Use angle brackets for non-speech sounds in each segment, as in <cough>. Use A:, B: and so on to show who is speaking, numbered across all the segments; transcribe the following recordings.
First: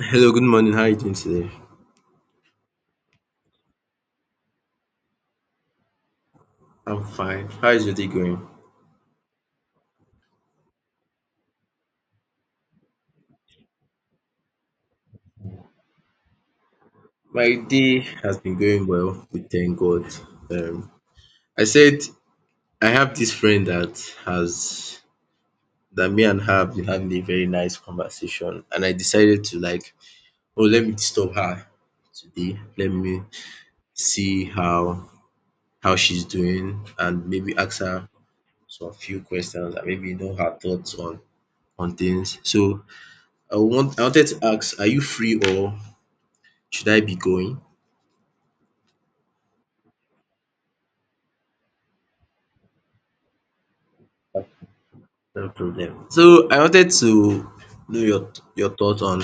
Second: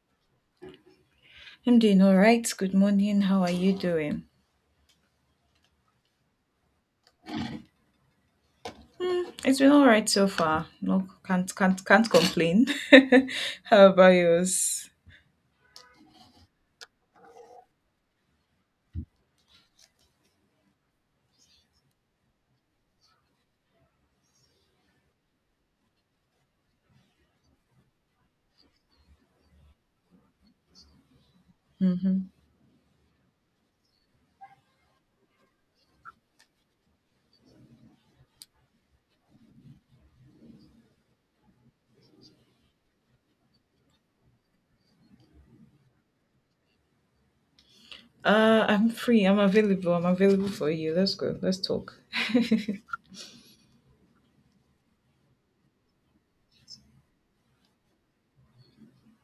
A: Hello, good morning. How are you doing today?
B: I'm doing all right. Good morning. How are you doing?
A: I'm fine. How is your day going?
B: It's been all right so far. No, can't complain. <laughs> How about yours?
A: My day has been going well, we thank God. Um, I said I have this friend that has that me and her have been having a very nice conversation, and I decided to oh, let me disturb her
B: Hmm.
A: today. Let me see how she's doing, and maybe ask her some few questions, and maybe know her thoughts on things. So I wanted to ask, are you free or should I be going?
B: I'm free. I'm available. I'm available for you. Let's go. Let's talk. <laughs>
A: No problem. So I wanted to know your thoughts on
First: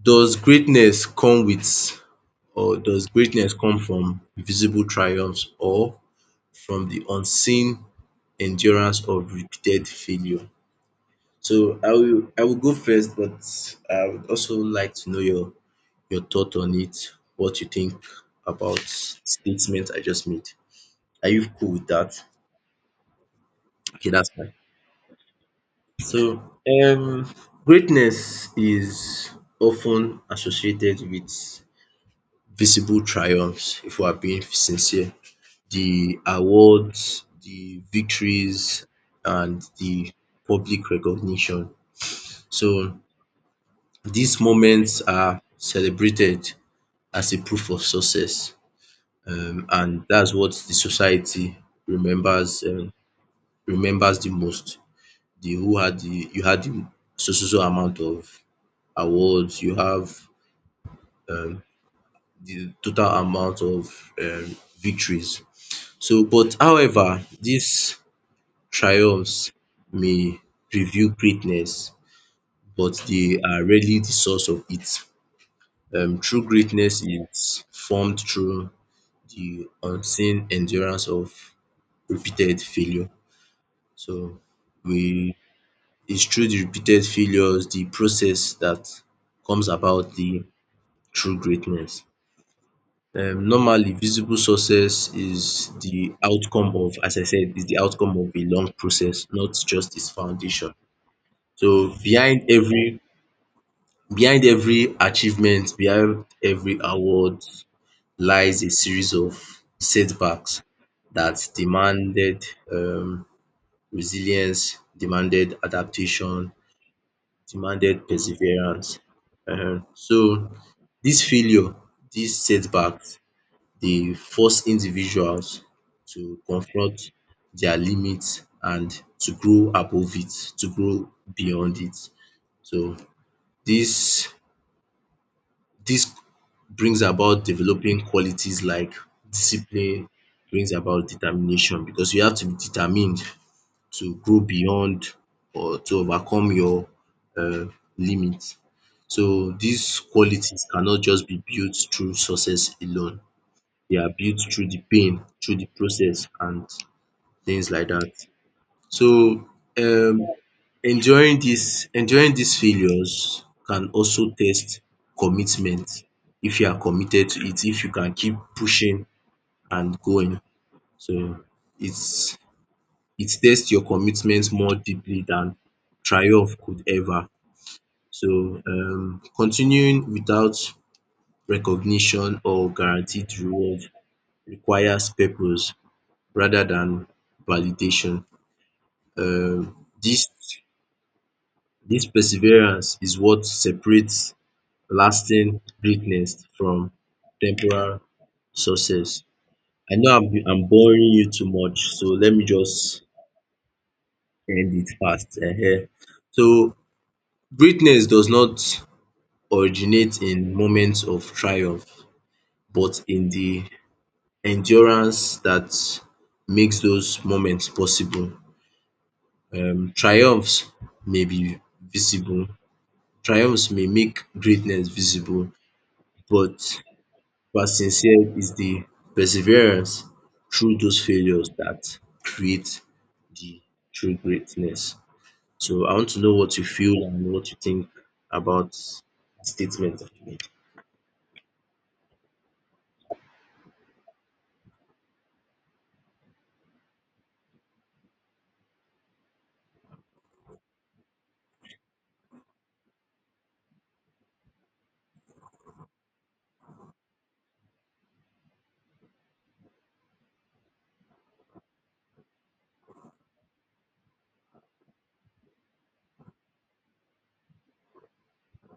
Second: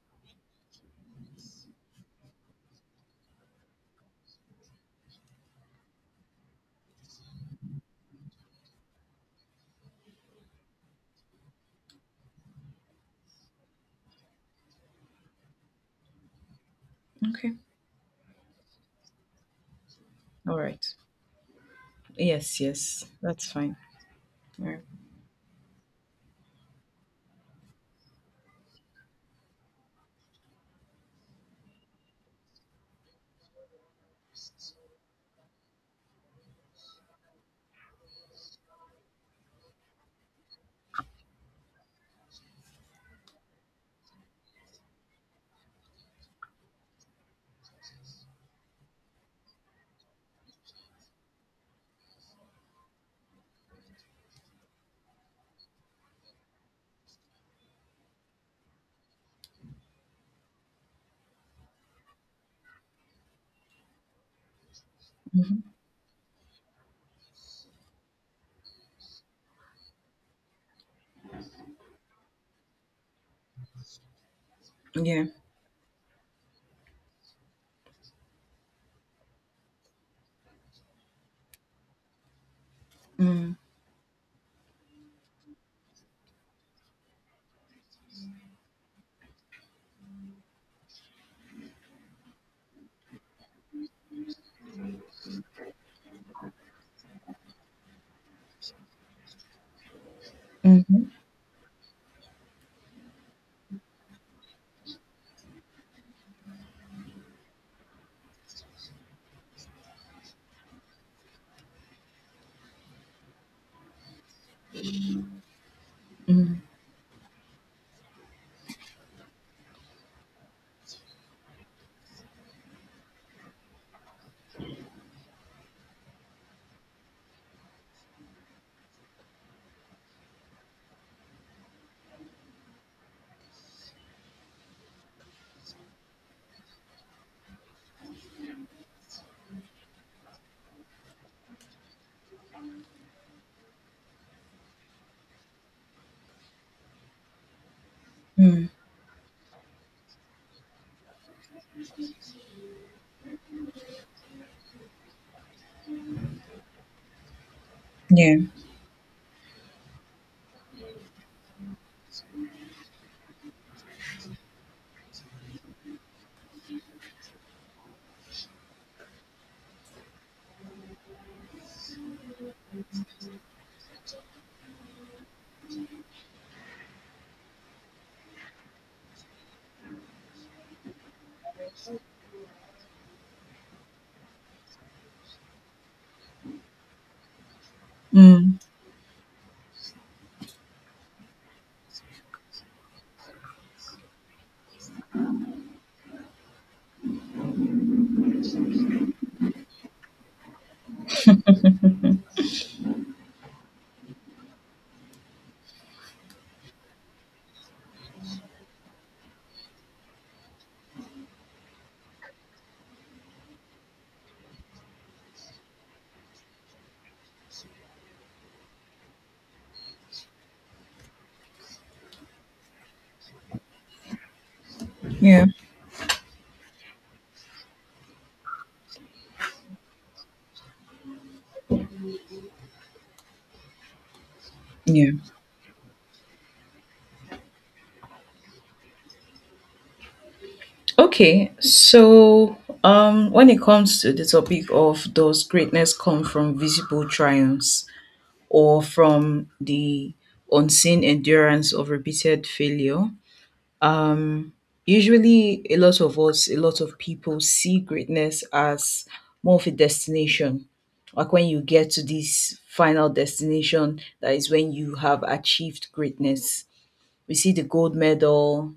A: does greatness come with does greatness come from visible triumphs or from the unseen endurance of repeated failure? So I will go first, but I would also like to know your thought on it,
B: Okay.
A: what you think about the statement I just made.
B: All right.
A: Are you cool with that?
B: Yes. Yes. That's fine.
A: Okay, that's fine.
B: All right.
A: So, um, greatness is often associated with visible triumphs, if we are being sincere. The awards, the victories and the public recognition. So, these moments are celebrated as a proof of success and that's what the society remembers remembers the most. The who had the you had the so so so amount of awards, you have um, the total amount of victories.
B: Mm-hmm.
A: But however, these triumphs may reveal greatness, but they are rarely the source of it.
B: Yeah.
A: True greatness is formed through the unseen endurance of repeated failure.
B: Mm-hmm.
A: So, we it's through the repeated failures, the process that comes about the true greatness. Normally visible success is the outcome of, as I said, is the outcome of a long process, not just its foundation.
B: Mm-hmm.
A: So behind every achievement, behind every award lies a series of setbacks that demanded um resilience, demanded adaptation,
B: Mm-hmm.
A: demanded perseverance. So this failure, these setbacks they force individuals to confront their limits and to grow above it, to grow beyond it. So this this brings about developing qualities like discipline, brings about determination because you have to be determined to grow beyond or to overcome your limit.
B: Mm.
A: So these qualities cannot just be built through success alone, they are built through the pain, through the process and things like that.
B: Yeah.
A: So um enduring dis failures can also test commitment if you are committed to it, if you can keep pushing and going. So it's it tests your commitment more deeply than triumph could ever. So continuing without recognition or guaranteed reward requires purpose rather than validation.
B: Mm.
A: Um, this this perseverance is what separates lasting greatness from temporal success. I know I'm boring you too much, so let me just end it fast. Ehen. So greatness does not originate in moments of triumph, but in the endurance that makes those moments possible. Um, triumphs may be visible, Triumphs may make greatness
B: Yeah.
A: visible, but what sincere is the perseverance through those failures that create the true greatness.
B: Yeah.
A: So I want to know what you feel and what you think about the statement that you made.
B: Okay, so when it comes to the topic of, does greatness come from visible triumphs or from the unseen endurance of repeated failure? Usually, a lot of people see greatness as more of a destination. Like when you get to this final destination, that is when you have achieved greatness. We see the gold medal,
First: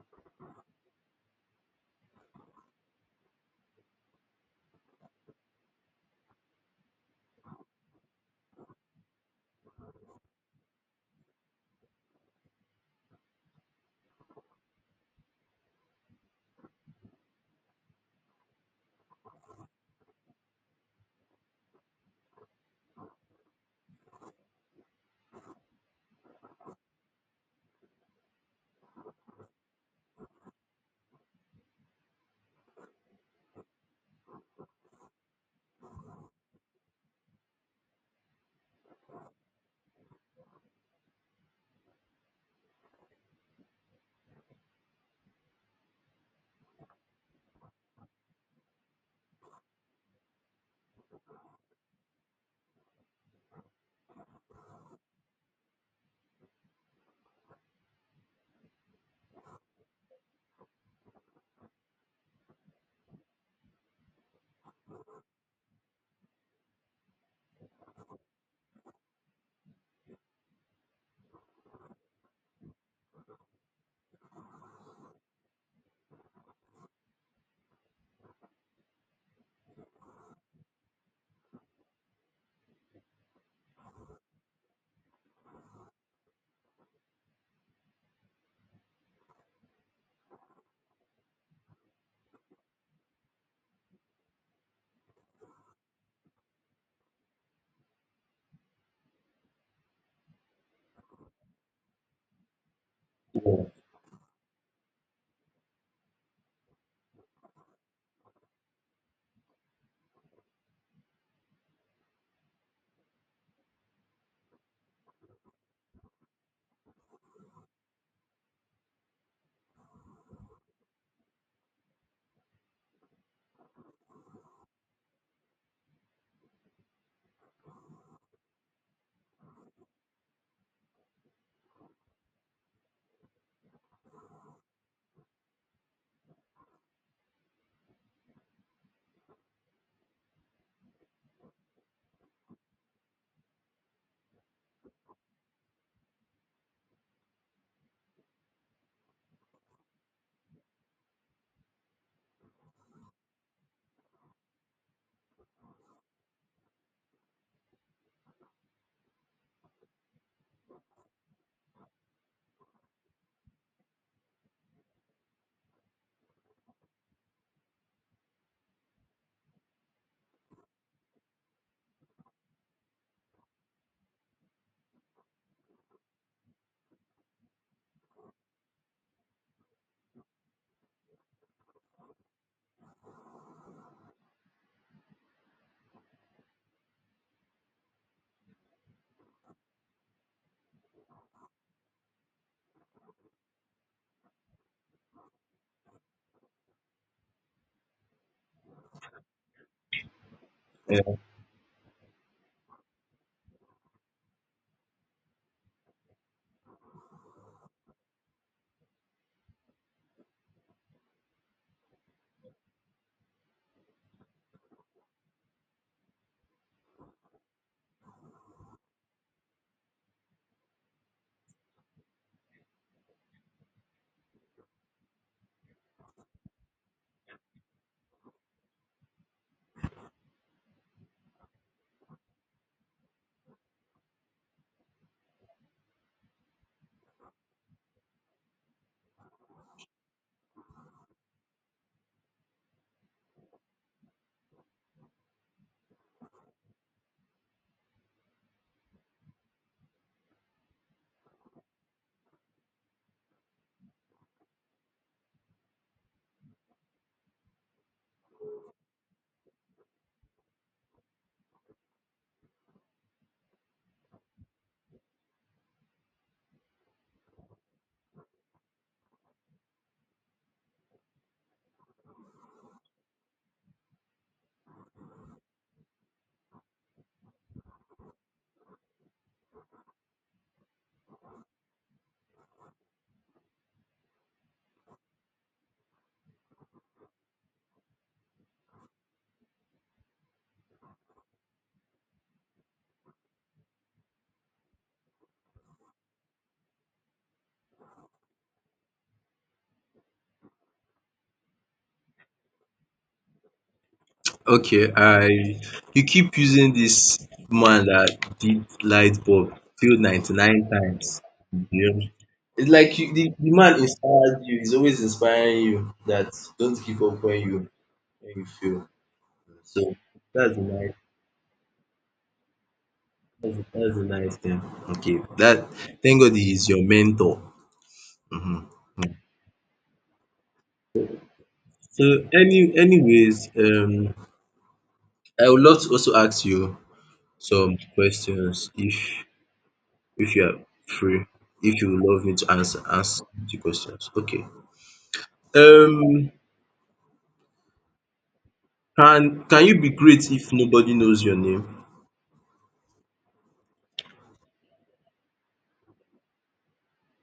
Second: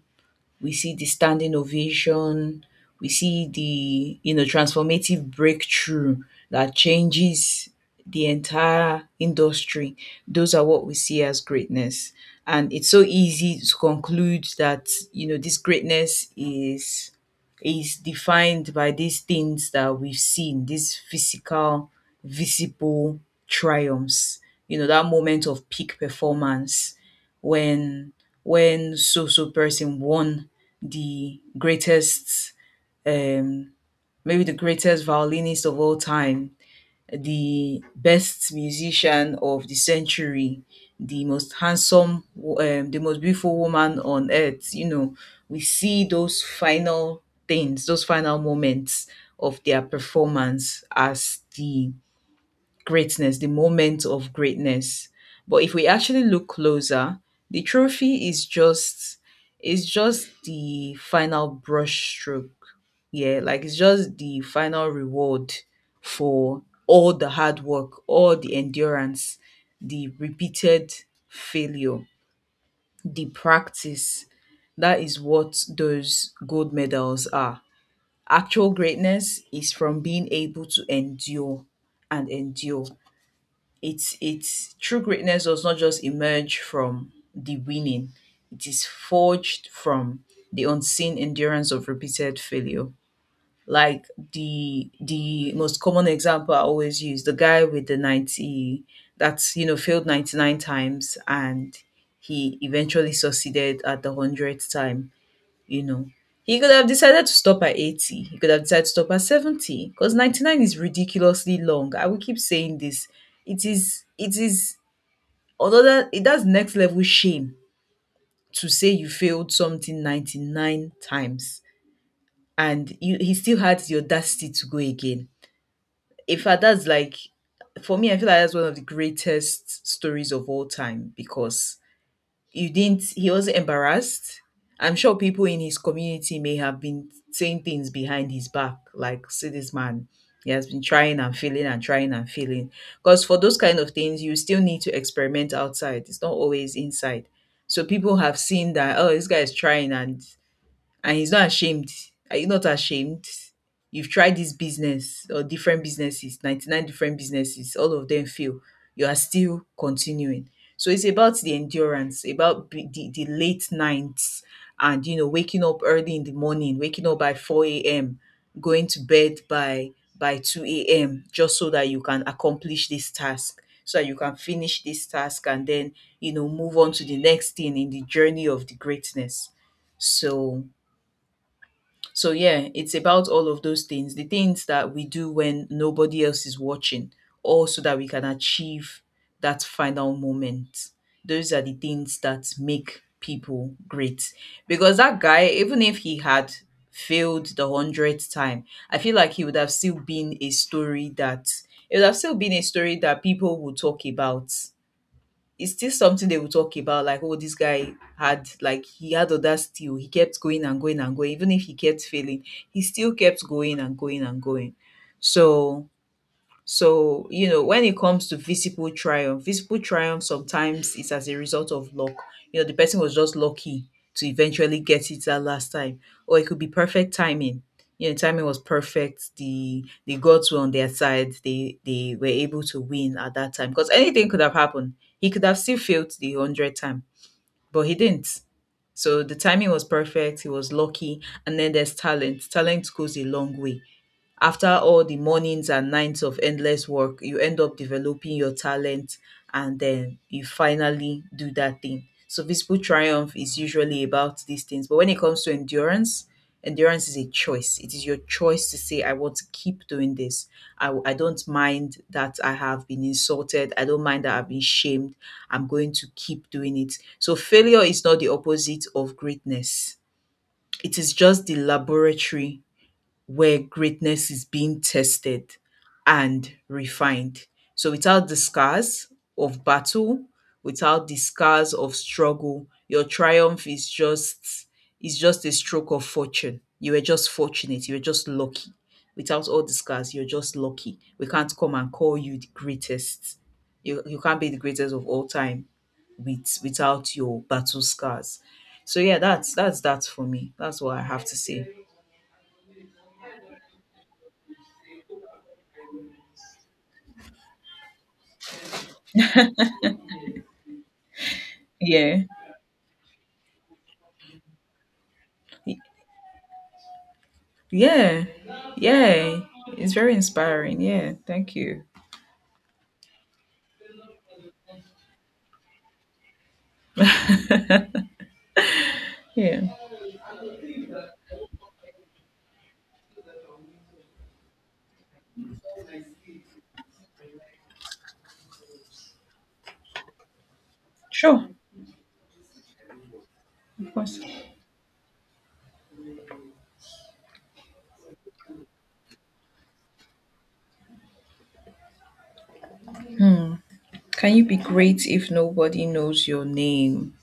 B: we see the standing ovation, we see the transformative breakthrough that changes the entire industry. Those are what we see as greatness. And it's so easy to conclude that, you know, this greatness is defined by these things that we've seen, these physical, visible triumphs, you know, that moment of peak performance when when so so person won the greatest, um maybe the greatest violinist of all time, the best musician of the century, the most handsome, the most beautiful woman on earth. We see those final things, those final moments of their performance as the greatness, the moment of greatness. But if we actually look closer, the trophy is just it's just the final brush stroke. Yeah, like it's just the final reward for all the hard work, all the endurance, the repeated failure, the practice. That is what those gold medals are. Actual greatness is from being able to endure and endure. It's true greatness does not just emerge from the winning, it is forged from the unseen endurance of repeated failure. Like the most common example I always use, the guy with the 90, that's, failed 99 times and he eventually
A: Yeah.
B: succeeded at the 100th time. You know, he could have decided to stop at 80. He could have decided to stop at 70 because 99 is ridiculously long. I will keep saying this. It is, although that it does next level shame to say you failed something 99 times. And he still had the audacity to go again. In fact, that's, like, for me, I feel like that's one of the greatest stories of all time because, you didn't he was embarrassed. I'm sure people in his community may have been saying things behind his back, like, see this man, he has been trying and failing and trying and failing, because for those kind of things you still need to experiment outside, it's not always inside. So people have seen that, oh, this guy is trying, and he's not ashamed. Are you not ashamed? You've tried this business, or different businesses, 99 different businesses, all of them fail. You are still continuing. So it's about the endurance, about the late nights and, you know, waking up early in the morning, waking up by 4 a.m., going to bed by 2 a.m. just so that you can accomplish this task, so that you can finish this task and then, you know, move on to the next thing in the journey of the greatness. So so yeah, it's about all of those things. The things that we do when nobody else is watching, or so that we can achieve that final moment. Those are the things that make people great. Because that guy, even if he had failed the 100th time, I feel like he would have still been a story that, it would have still been a story that people would talk about. It's still something they will talk about, like, oh, this guy had, like, he had audacity. Oh, he kept going and going and going. Even if he kept failing, he still kept going and going and going. So so, you know, when it comes to visible triumph sometimes is as a result of luck. You know, the person was just lucky to eventually get it that last time. Or it could be perfect timing. You know, timing was perfect. The gods were on their side. They were able to win at that time. Because anything could have happened. He could have still failed the hundred time, but he didn't. So the timing was perfect. He was lucky. And then there's talent. Talent goes a long way. After all the mornings and nights of endless work, you end up developing your talent, and then you finally do that thing. So visible triumph is usually about these things. But when it comes to endurance, endurance is a choice. It is your choice to say, I want to keep doing this. I don't mind that I have been insulted. I don't mind that I've been shamed. I'm going to keep doing it. So failure is not the opposite of greatness. It is just the laboratory where greatness is being tested and refined. So without the scars of battle, without the scars of struggle, your triumph is just a stroke of fortune. You were just fortunate, you were just lucky. Without all the scars, you're just lucky. We can't come and call you the greatest. You can't be the greatest of all time with, without your battle scars. So yeah, that's that for me. That's what I have to say.
A: Okay, I you keep using this man that did light bulb till 99 times. Yeah,
B: Yeah.
A: it's like you, the man inspired you, he's always inspiring you that don't give up when you
B: Yeah.
A: feel.
B: Yeah. It's
A: So
B: very
A: that's a
B: inspiring.
A: nice
B: Yeah. Thank you.
A: that's a nice thing. Okay. That Thank God he is your mentor.
B: <laughs>
A: Hmm.
B: Yeah.
A: So anyways, I would love to also ask you some questions if you are free,
B: Sure.
A: if you love me to answer ask the
B: Of
A: questions.
B: course.
A: Okay. Um can you be great if nobody knows your name?
B: Can you be great if nobody knows your name?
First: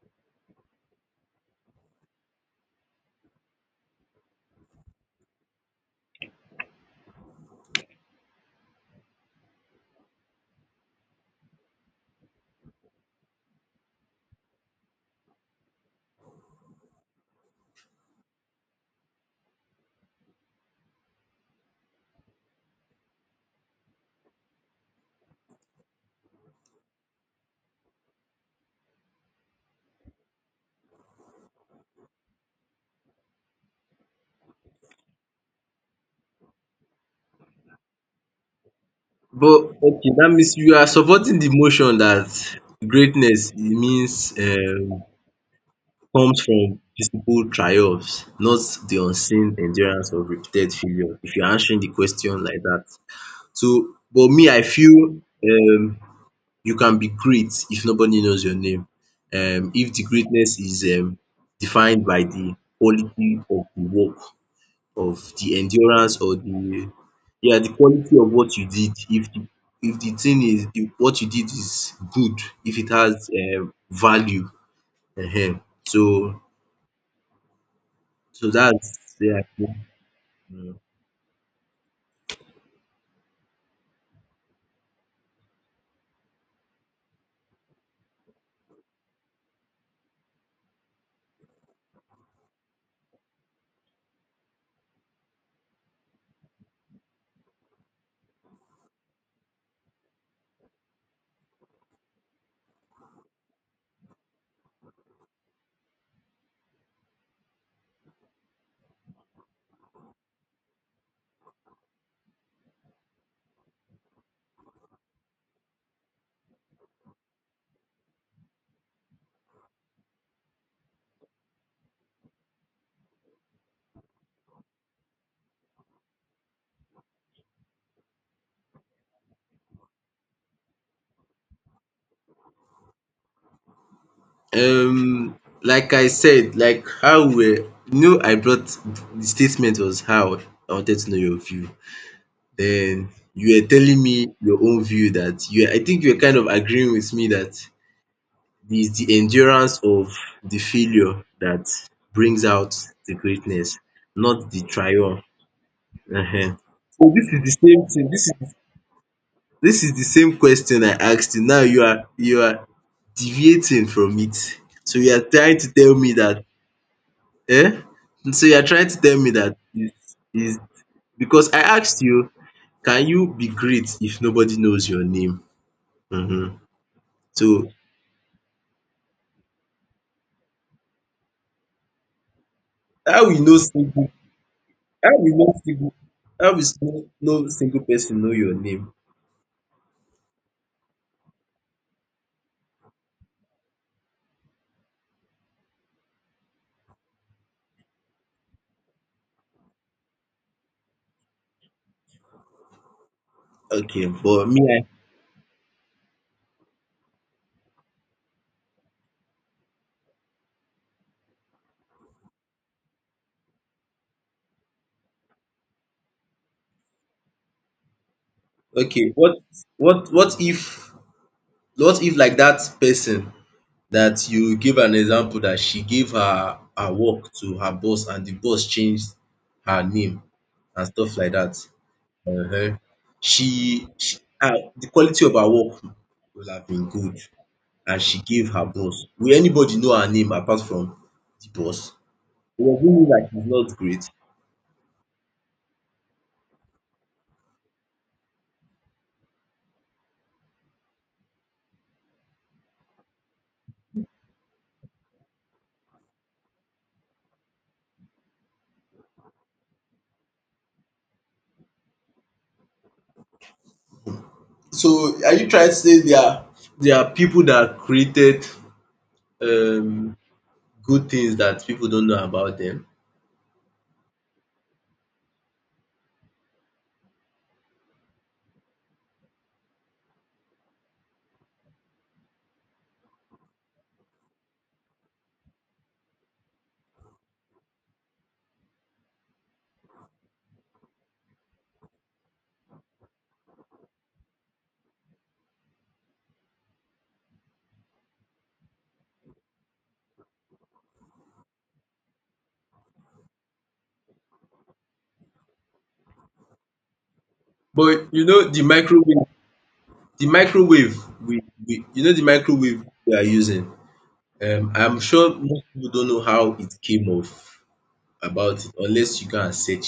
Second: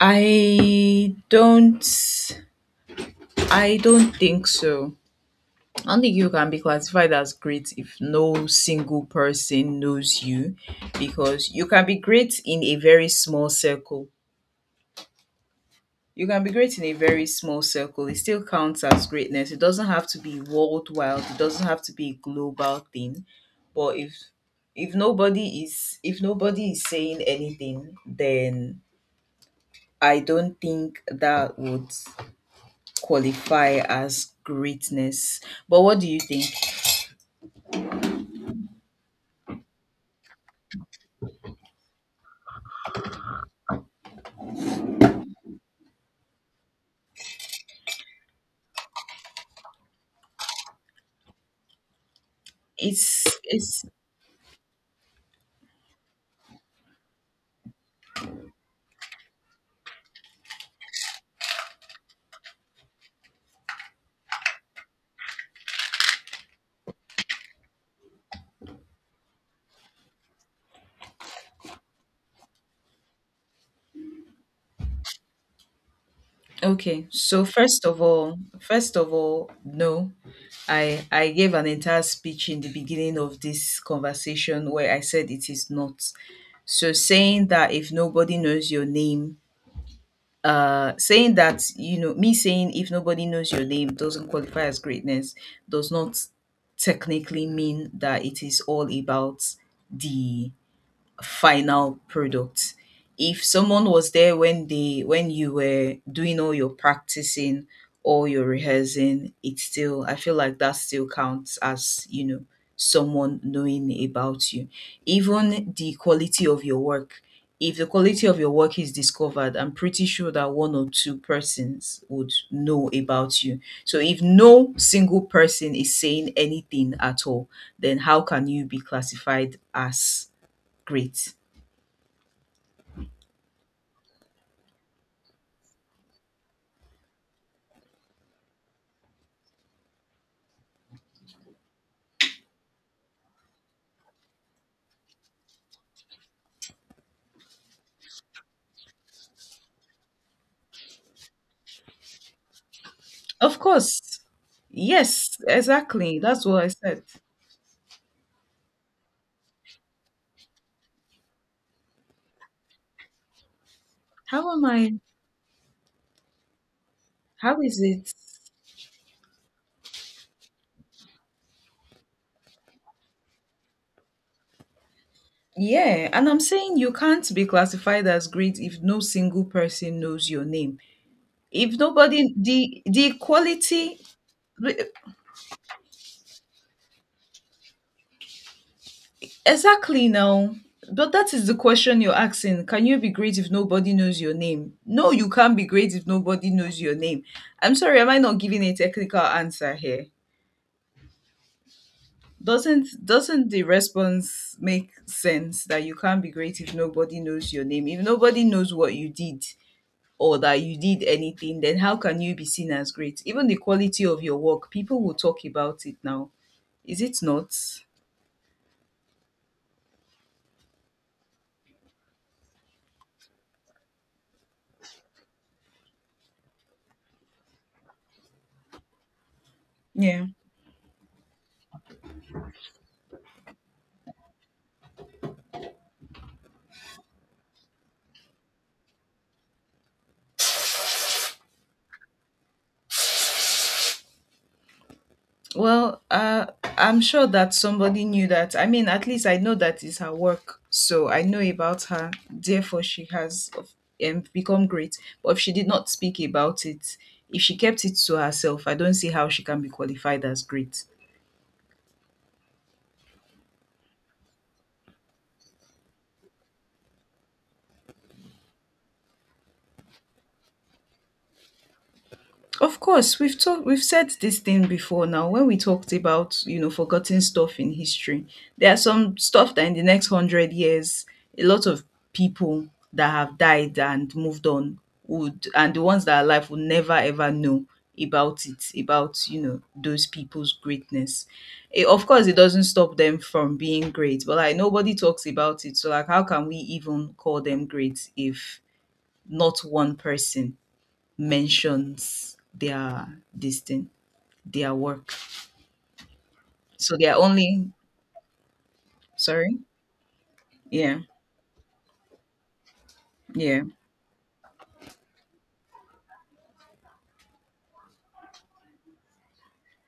B: I don't I don't think so. I don't think you can be classified as great if no single person knows you, because you can be great in a very small circle. You can be great in a very small circle. It still counts as greatness. It doesn't have to be worldwide. It doesn't have to be a global thing. But if nobody is saying anything, then I don't think that would qualify as greatness. But what do you think?
A: But okay, that means you are supporting the motion that greatness, it means comes from visible triumphs, not the unseen endurance of repeated failure. If you're answering the question like that. So
B: It's
A: but me I feel, um you can be great if nobody knows your name. If the greatness is, defined by the quality of the work, of the endurance or the, yeah, the quality of what you did. If the thing is, if what you did is good, if it has, value. um So
B: Okay, so,
A: so
B: first of
A: that's, yeah. I
B: all,
A: think,
B: no,
A: mm.
B: I gave an entire speech in the beginning of this conversation where I said it is not. So saying that if nobody knows your name, saying that, you know, me saying if nobody knows your name doesn't qualify as greatness does not technically mean that it is all about the final product. If someone was there when they when you were doing all your practicing, all your rehearsing, it's still, I feel like that still counts as, you know, someone knowing about you. Even the quality of your work. If the quality of your work is discovered, I'm pretty sure that one or two persons would know about you. So if no single person is saying anything at all, then how can you be classified as great?
A: Um, like I said, like how we were, you know, I brought, the statement was how I wanted to know your view. Then you were telling me your own view that you, I think, you were kind of agreeing with me that it's the endurance of the failure that brings out the
B: Of
A: greatness,
B: course.
A: not the triumph.
B: Yes, exactly. That's
A: Ehen.
B: what I said.
A: So this is the same thing. This is the same question I asked you. Now you are deviating from it.
B: How am
A: So
B: I?
A: you are trying to tell me that,
B: How
A: eh?
B: is it?
A: So you are trying to tell me that is it's because I asked you, can you be great if nobody knows your name?
B: Yeah, and I'm
A: Mhm.
B: saying you can't be
A: So
B: classified as great if no single person knows your name. If nobody, the
A: how we know
B: equality,
A: single how we know single how we know no single person know your name?
B: exactly now. But that is the question you're asking. Can you be great if nobody knows your name? No, you can't be great if nobody knows your name. I'm sorry, am I not giving a technical answer here? Doesn't the
A: Okay, but
B: response
A: me
B: make sense that you can't be great if nobody knows your name? If nobody knows what you did, or that you did anything, then how can you be seen as great? Even the quality of your work, people will talk about it now. Is it not?
A: I Okay, what what if, what if like that person that you give an example that she gave her work to her boss and the boss changed her name
B: Yeah.
A: and stuff like dat. um she her, the quality of her work will have been good and she gave her boss. Will anybody know her name apart from the boss? Does it, doesn't mean that she's not great?
B: Well, I'm sure that somebody knew that. I mean, at least I know that is her work, so I know about her. Therefore, she has, become great. But if she did not speak about it, if she kept it to herself, I don't see how she can be qualified as great.
A: So are you trying to say there are people that created um good things that people don't know about
B: Of
A: them?
B: course, we've said this thing before, now when we talked about, you know, forgotten stuff in history. There are some stuff that, in the next 100 years, a lot of people that have died and moved on would, and the ones that are alive would never ever know about it, about, you know, those people's greatness. Eh, of course, it doesn't stop them from being great, but like nobody talks about it. So like, how can we even call them great if not one person mentions their this thing, their work. So they're only,
A: But you know the microwave,
B: sorry.
A: the microwave
B: Yeah.
A: we, we you know the microwave we are using.
B: Yeah.
A: Um, I'm sure most people don't know how it came off, about it, unless you go and search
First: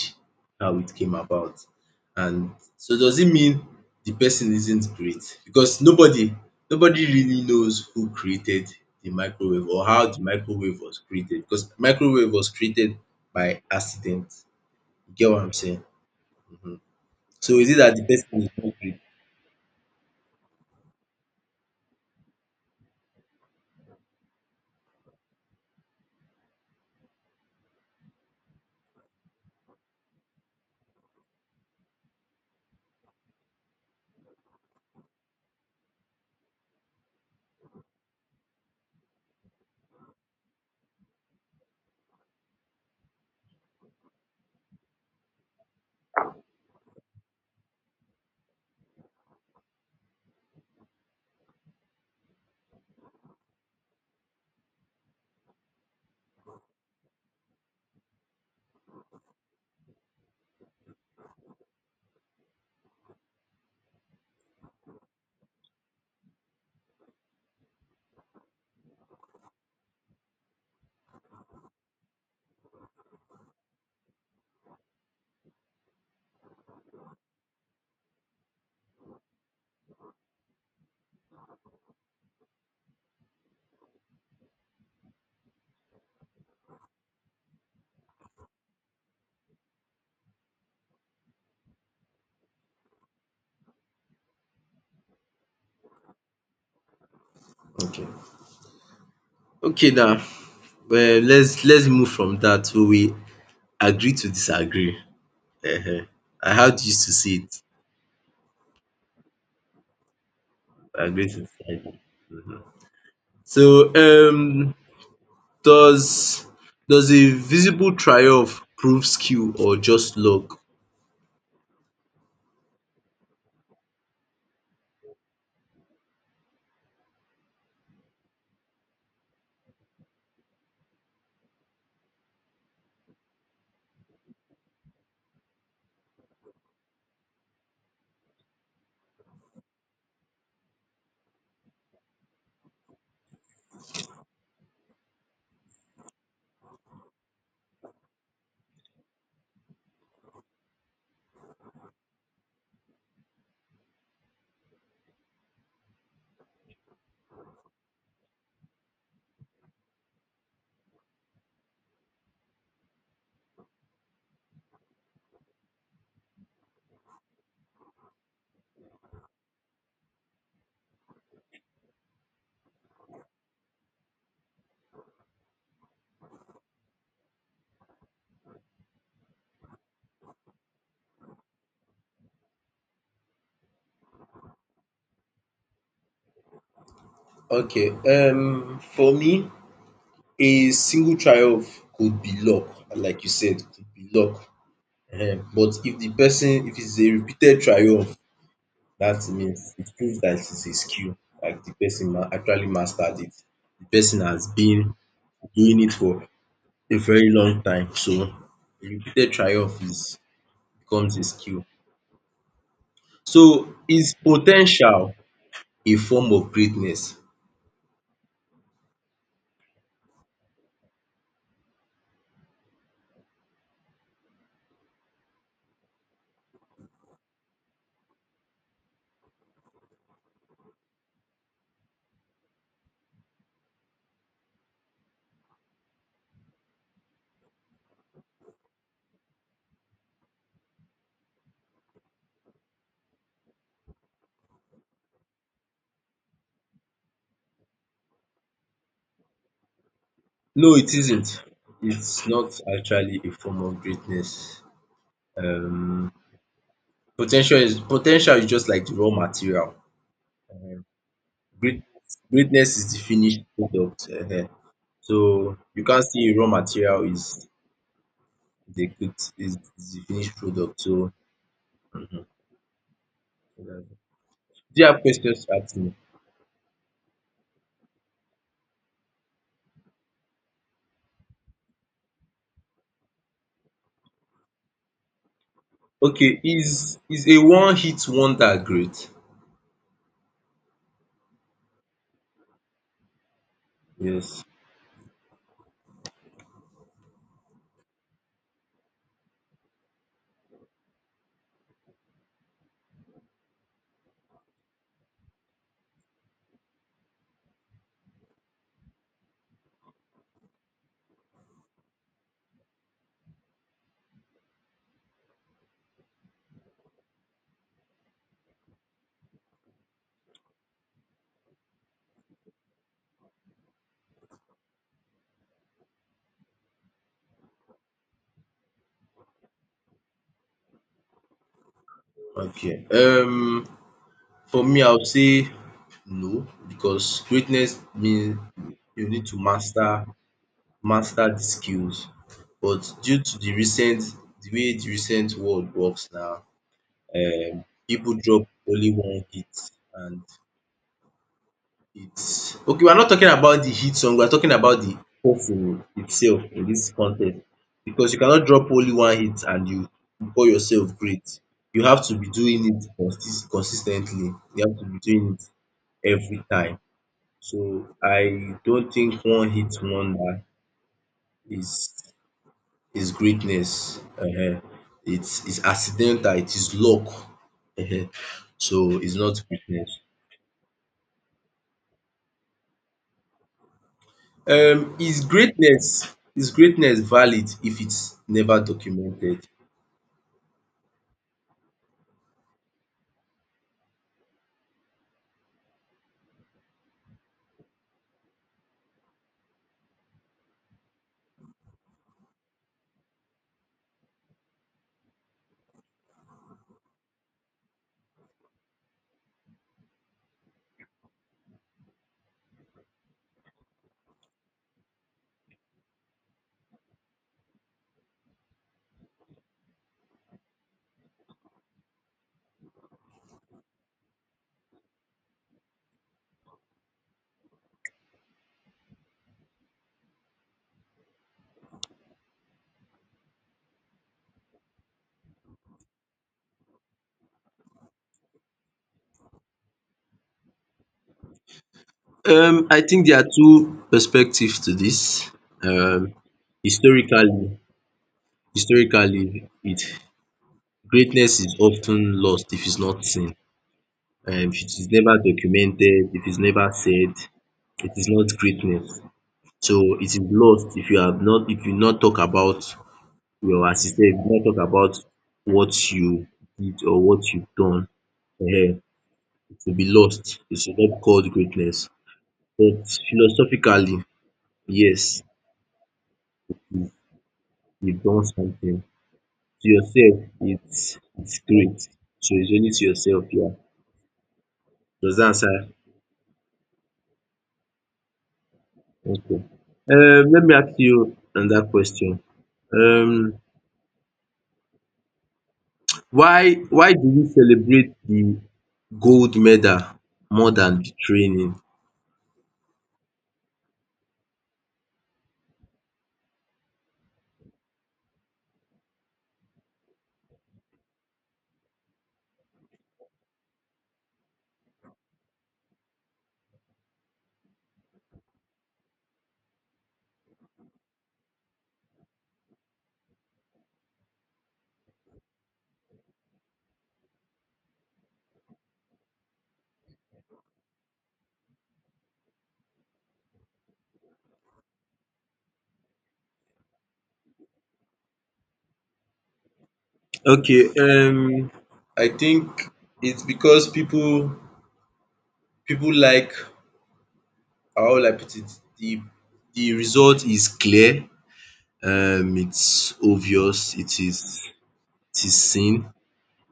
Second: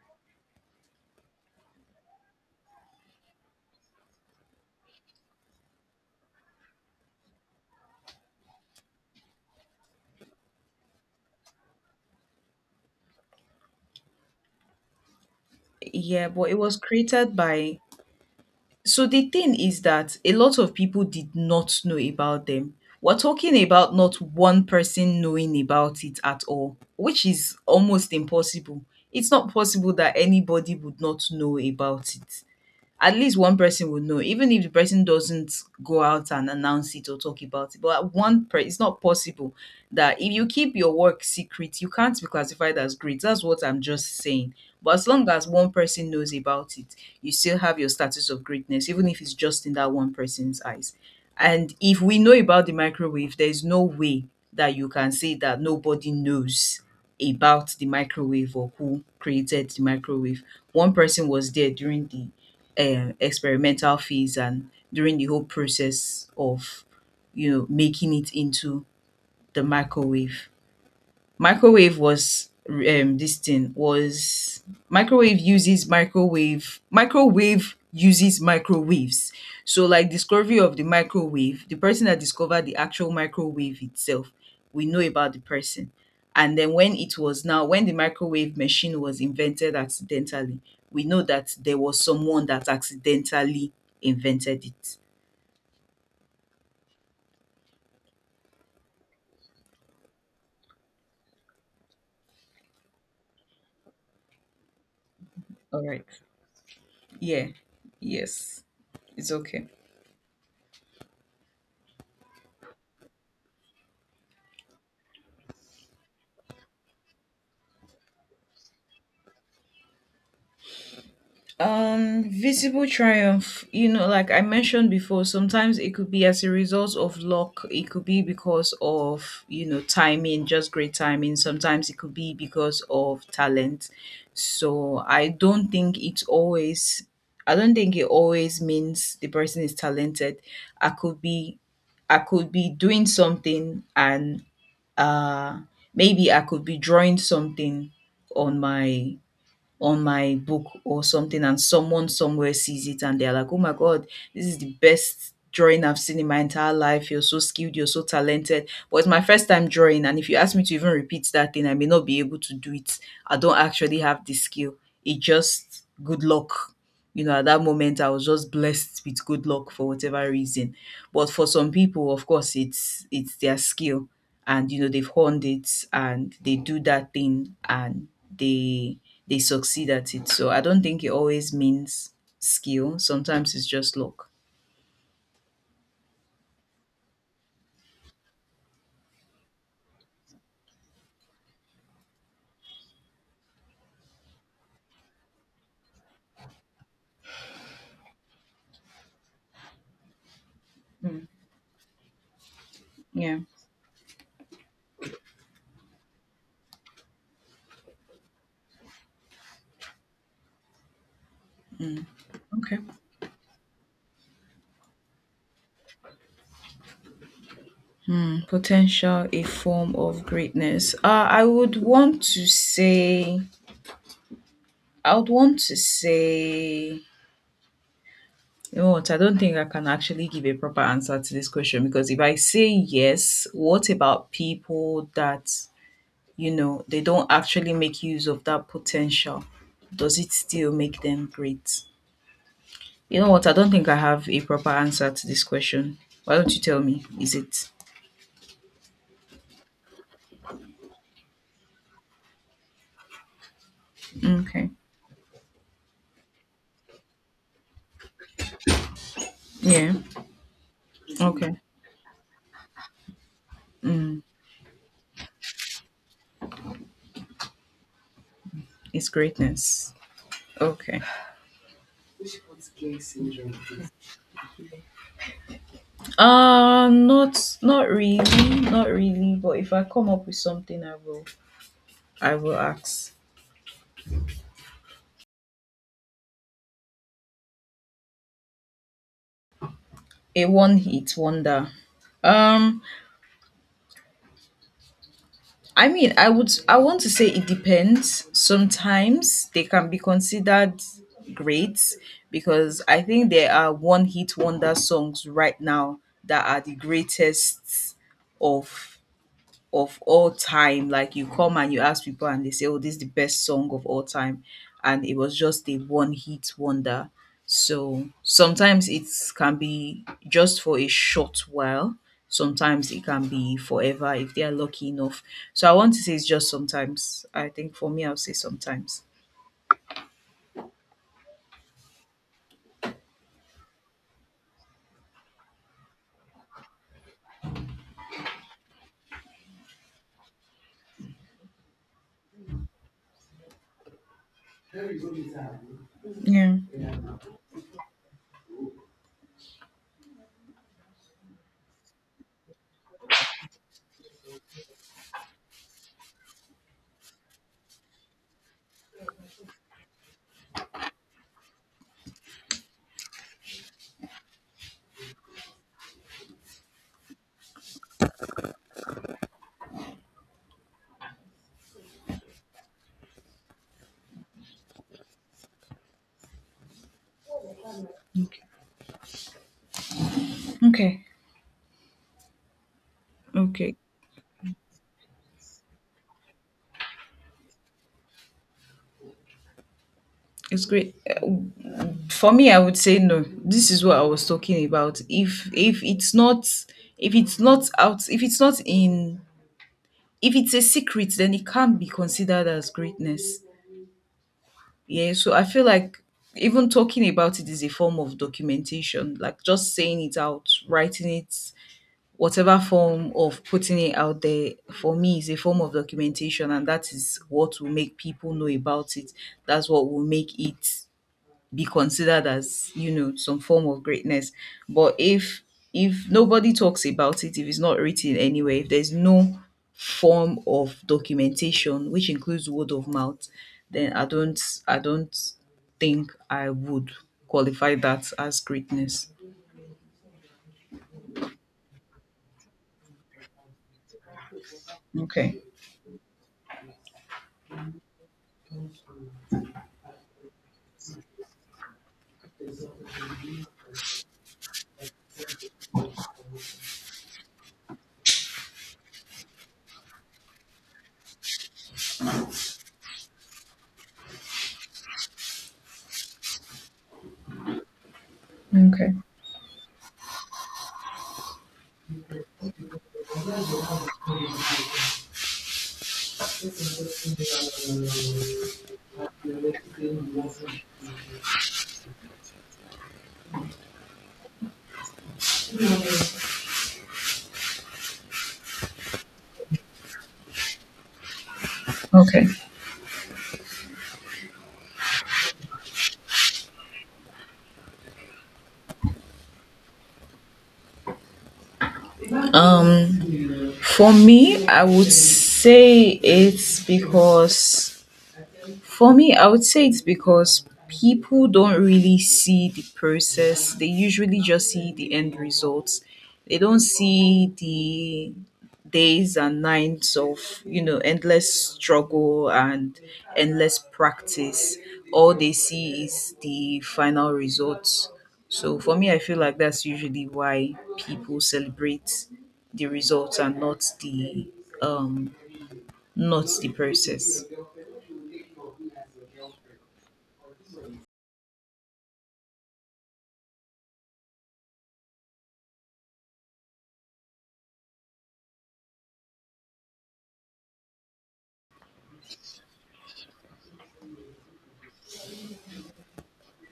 A: how it came about. And so does it mean the person isn't great? Because nobody really knows who created the microwave or how the microwave was created, because microwave was created by accident. You get what I'm saying?
B: Yeah, but it was created
A: So is it
B: by,
A: that the person is not great?
B: so the thing is that a lot of people did not know about them. We're talking about not one person knowing about it at all, which is almost impossible. It's not possible that anybody would not know about it. At least one person would know, even if the person doesn't go out and announce it or talk about it. But one person, it's not possible that if you keep your work secret, you can't be classified as great. That's what I'm just saying. But as long as one person knows about it, you still have your status of greatness, even if it's just in that one person's eyes. And if we know about the microwave, there's no way that you can say that nobody knows about the microwave or who created the microwave. One person was there during the experimental phase and during the whole process of making it into the microwave. Microwave was this thing was Microwave uses microwaves. So like discovery of the microwave, the person that discovered the actual microwave itself, we know about the person. And then when the microwave machine was invented accidentally, we know that there was someone that accidentally invented it.
A: Okay. Okay, now, let's move from that, so we agree to disagree.
B: All right.
A: um I had used to see
B: Yeah.
A: it.
B: Yes. It's okay.
A: Agree to disagree. So, does does a visible triumph prove skill or just luck?
B: Visible triumph, like I mentioned before, sometimes it could be as a result of luck, it could be because of, timing, just great timing. Sometimes it could be because of talent. So I don't think it always means the person is talented. I could be, I could be doing something and uh maybe I could be drawing something on my on my book or something, and someone somewhere sees it and they're like, oh my God, this is the best drawing I've seen in my entire life. You're so skilled, you're so talented. But it's my first time drawing. And if you ask me to even repeat that thing, I may not be able to do it. I don't actually have the skill. It just good luck. You know, at that moment, I was just blessed with good luck for whatever reason. But for some people, of course, it's their skill, and you know they've honed it and they do that thing, and they they succeed at it. So I don't think it always means skill. Sometimes it's just luck.
A: Okay, for me, a single triumph could be luck, and like you said, could be luck. Ehen. But if the person, if it's a repeated triumph, that means it proves that it's a skill,
B: Mm.
A: like the person actually mastered it.
B: Yeah.
A: The person has been doing it for a very long time, so a repeated triumph is becomes a skill.
B: Okay.
A: So is potential a form of greatness?
B: Potential a form of greatness? I would want to say, you know what, I don't think I can actually give a proper answer to this question. Because if I say yes, what about people that they don't actually make use of that potential? Does it still make them great? You know what, I don't think I have a proper answer to this question. Why don't you tell me? Is it?
A: No, it isn't. It's not actually a form of greatness.
B: Okay.
A: Um, po is potential is just like the raw material.
B: Yeah. Okay.
A: Great Greatness is the finished product. So you can't see, raw material is the
B: It's
A: good, is
B: greatness.
A: the finished product.
B: Okay.
A: So um do you have questions to ask me?
B: Not really, not really, but if I come up with something, I will ask.
A: Okay, is a one hit wonder great?
B: A one hit wonder. um
A: Yes.
B: I mean, I want to say it depends. Sometimes they can be considered great, because I think there are one hit wonder songs right now that are the greatest of of all time. Like you come and you ask people and they say, oh, this is the best song of all time. And it was just a one hit wonder. So sometimes it can be just for a short while. Sometimes it can be forever if they are lucky enough. So I want to say it's just sometimes. I think for me, I'll say sometimes.
A: Okay. Um, for me, I would say no, because greatness means you need to master the skills. But due to the way the recent world works now,
B: Yeah.
A: people drop only one hit and, it's okay, we're not talking about the hit song, we're talking about the perform itself in this context. Because you cannot drop only one hit and you call yourself great. You have to be doing it consistently. You have to be doing it every time. So I don't think one hit wonder is is greatness. um It's accidental, it is luck. um
B: Okay.
A: So it's not greatness.
B: Okay. Okay.
A: Um is greatness is greatness valid if it's never documented?
B: It's great. Uh, For me, I would say no. This is what I was talking about. If it's not if it's not out, if it's not in, if it's a secret, then it can't be considered as greatness. Yeah. So I feel like even talking about it is a form of documentation. Like just saying it out, writing it, whatever form of putting it out there for me is a form of documentation, and that is what will make people know about it. That's what will make it be considered as some form of greatness. But if nobody talks about it, if it's not written anywhere, if there's no form of documentation which includes word of mouth, then I don't think I would qualify that as greatness.
A: Um, I think there are two perspectives to this.
B: Okay.
A: Um, historically historically it greatness is often lost if it's not seen. Um, if it is never documented, if it's never said, it is not greatness. So it is lost if you have not, if you not talk about your assisted, if you not talk about what you did or what you've done, um
B: Okay.
A: it will be lost. It should not be called greatness. But philosophically, yes, you you've done something. To yourself, it's great. So it's only to yourself, yeah. Does that answer? Okay. Um, let me ask you another question.
B: Okay.
A: Um, why do we celebrate the gold medal more than the training?
B: for me i would say it's because For me, I would say it's because people don't really see the process. They usually just see the end results. They don't see the days and nights of, endless struggle and endless practice. All they see is the final results. So for me, I feel like that's usually why people celebrate the results and um not the process.
A: Okay, I think it's because people like, how will I put it, di di result is clear, it's obvious, it is seen,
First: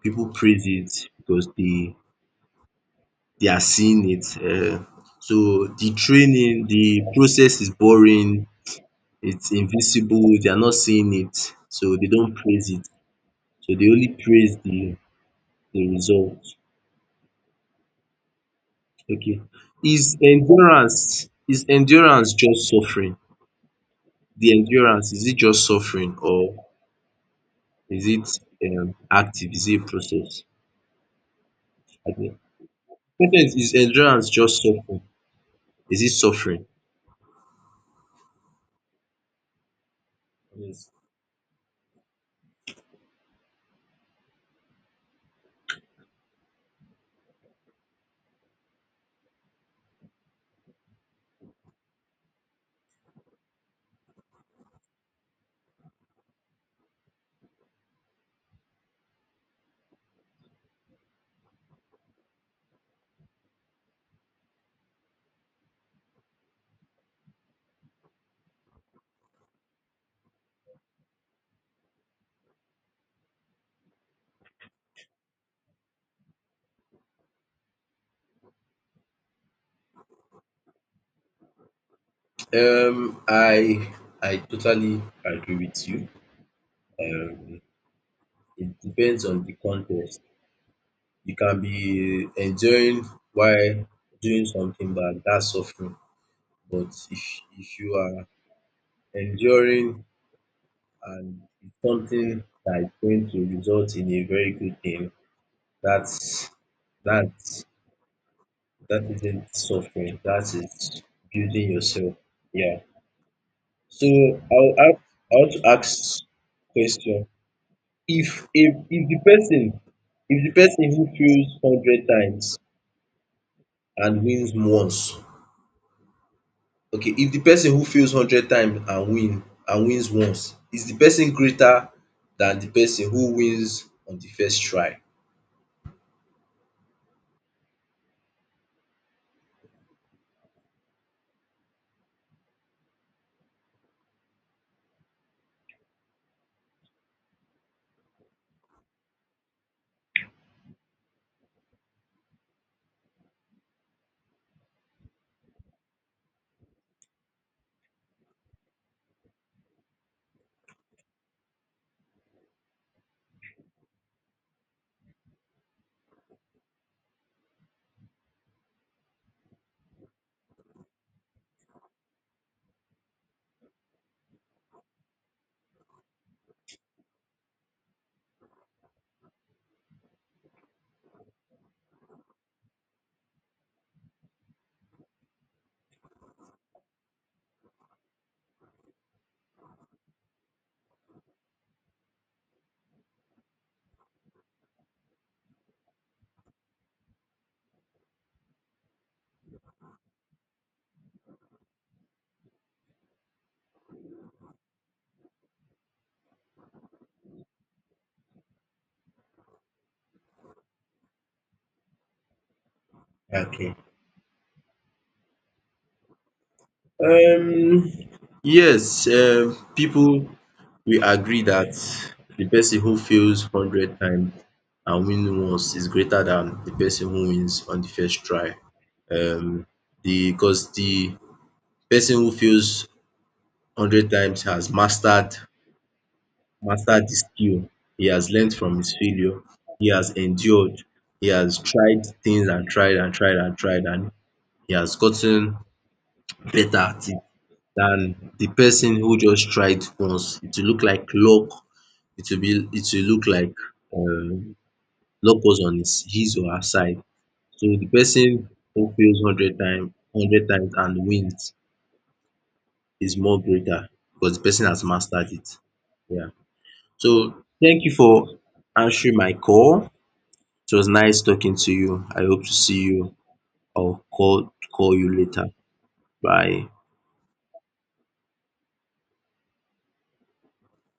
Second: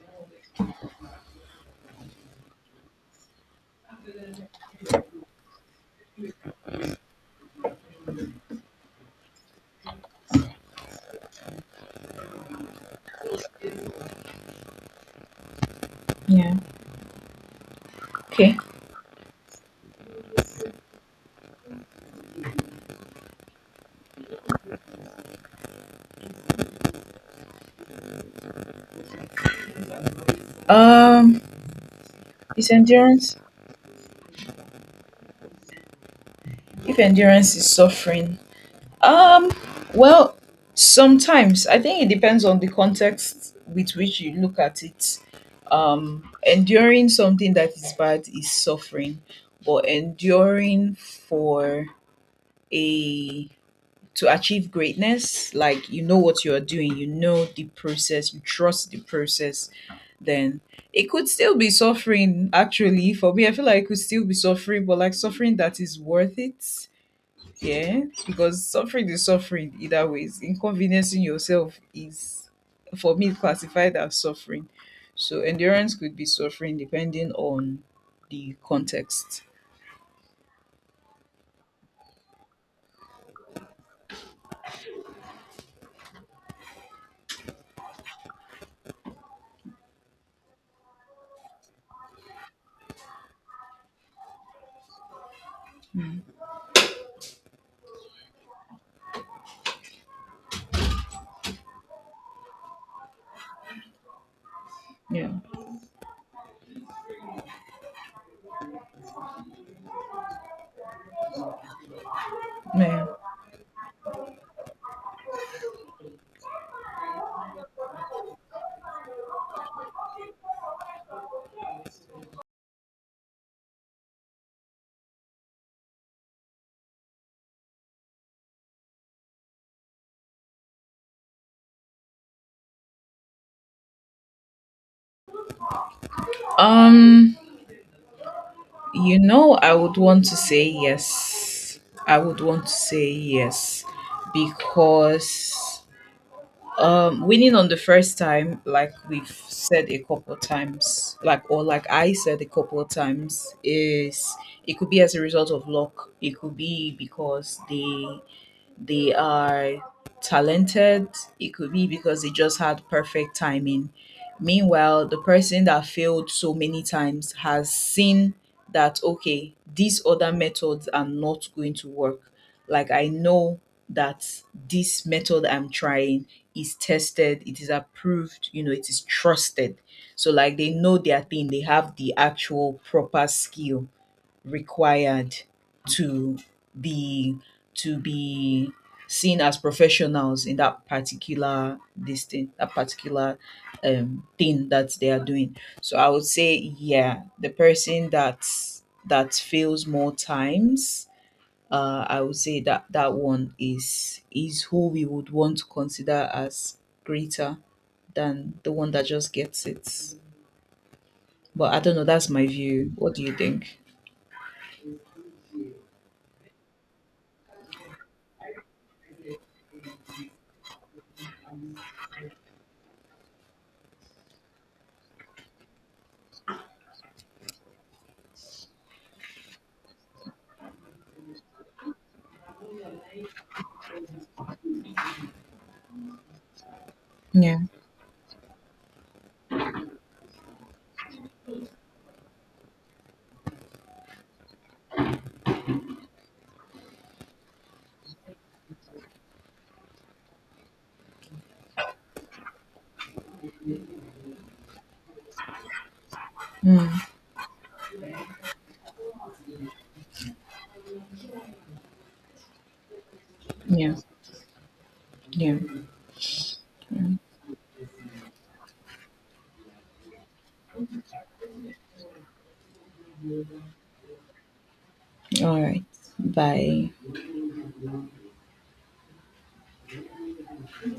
A: people praise it because they are seeing it. So the training, the process is boring, it's invisible, they are not seeing it, so they don't praise it. So they only praise the result.
B: Yeah. Okay.
A: Okay. Is endurance just suffering? The endurance, is it just suffering or is it active? Is it a process?
B: Um,
A: I think.
B: is endurance
A: Sometimes is endurance just suffering? Is it suffering?
B: if endurance is suffering? Um, well,
A: Yes.
B: sometimes I think it depends on the context with which you look at it. Enduring something that is bad is suffering, but enduring for a to achieve greatness, like, you know what you are doing, you know the process, you trust the process, then it could still be suffering. Actually, for me, I feel like it could still be suffering, but like suffering that is worth it. Yeah. Because suffering is suffering either ways. Inconveniencing yourself is for me classified as suffering. So endurance could be suffering depending on the context.
A: Um, I I totally agree with you. Um, it depends on the context. You can be enjoying while doing something bad, that's suffering. But if you are enduring and it's something that is going to result in a very good thing,
B: Yeah.
A: that's that that isn't suffering. That is building yourself. Yeah.
B: Yeah.
A: So I want to ask question. If the person, who feels hundred times and wins once, okay, if the person who fails hundred times and wins once, is the person greater than the person who wins on the first try?
B: Um you know, I would want to say yes. I would want to say yes, because winning on the first time, like we've said a couple of times, like, or like I said a couple of times, is, it could be as a result of luck. It could be because they are talented. It could be because they just had perfect timing. Meanwhile, the person that failed so many times has seen that, okay, these other methods are not going to work. Like, I know that this method I'm trying is tested, it is approved, it is trusted. So, like, they know their thing, they have the actual proper skill required to be to be seen as professionals in that particular thing that they are doing. So I would say, yeah, the person that fails more times, I would say that that one is who we would want to consider as greater than the one that just gets it. But I don't know. That's my view. What do you
A: Okay.
B: think?
A: Um, yes, um, people will agree that the person who fails hundred times and win once is greater than the person who wins on the first try. Um, the cause the person who fails hundred times has mastered the skill,
B: Yeah.
A: he has learned from his failure, he has endured, he has tried things and tried and he has gotten better at it than the person who just tried once. It will look like luck, it will look like um luck was on his or her side.
B: Mm,
A: So the person who fails hundred times, and wins is more greater
B: yeah.
A: because the person has mastered it.
B: Yeah.
A: Yeah. So thank you for answering my call. It was nice talking to you. I hope to see you or call you later.
B: All right.
A: Bye.
B: Bye.